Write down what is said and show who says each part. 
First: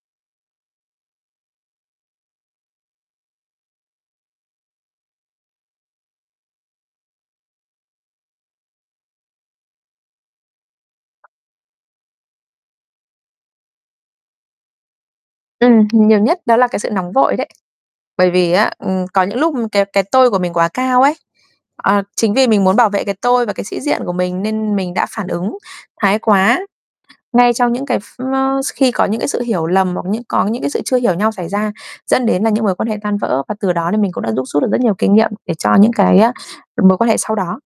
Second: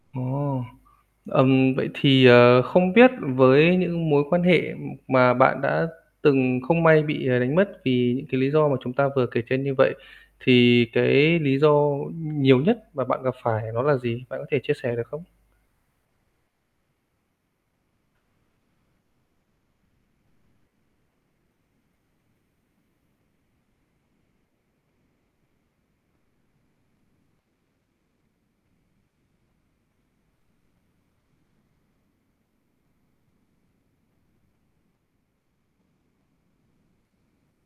Speaker 1: Ồ. Ừm, vậy thì, ờ, không biết với những mối quan hệ mà bạn đã từng không may bị, ờ, đánh mất vì những cái lý do mà chúng ta vừa kể trên như vậy, thì cái lý do nhiều nhất mà bạn gặp phải đó là gì? Bạn có thể chia sẻ được không?
Speaker 2: Ừm, nhiều nhất đó là cái sự nóng vội đấy. Bởi vì á, ừm, có những lúc cái cái tôi của mình quá cao ấy, ờ, chính vì mình muốn bảo vệ cái tôi và cái sĩ diện của mình nên mình đã phản ứng thái quá ngay trong những cái ph ơ, khi có những cái sự hiểu lầm hoặc những có những cái sự chưa hiểu nhau xảy ra dẫn đến là những mối quan hệ tan vỡ và từ đó nên mình cũng đã đúc rút được rất nhiều kinh nghiệm để cho những cái á mối quan hệ sau đó.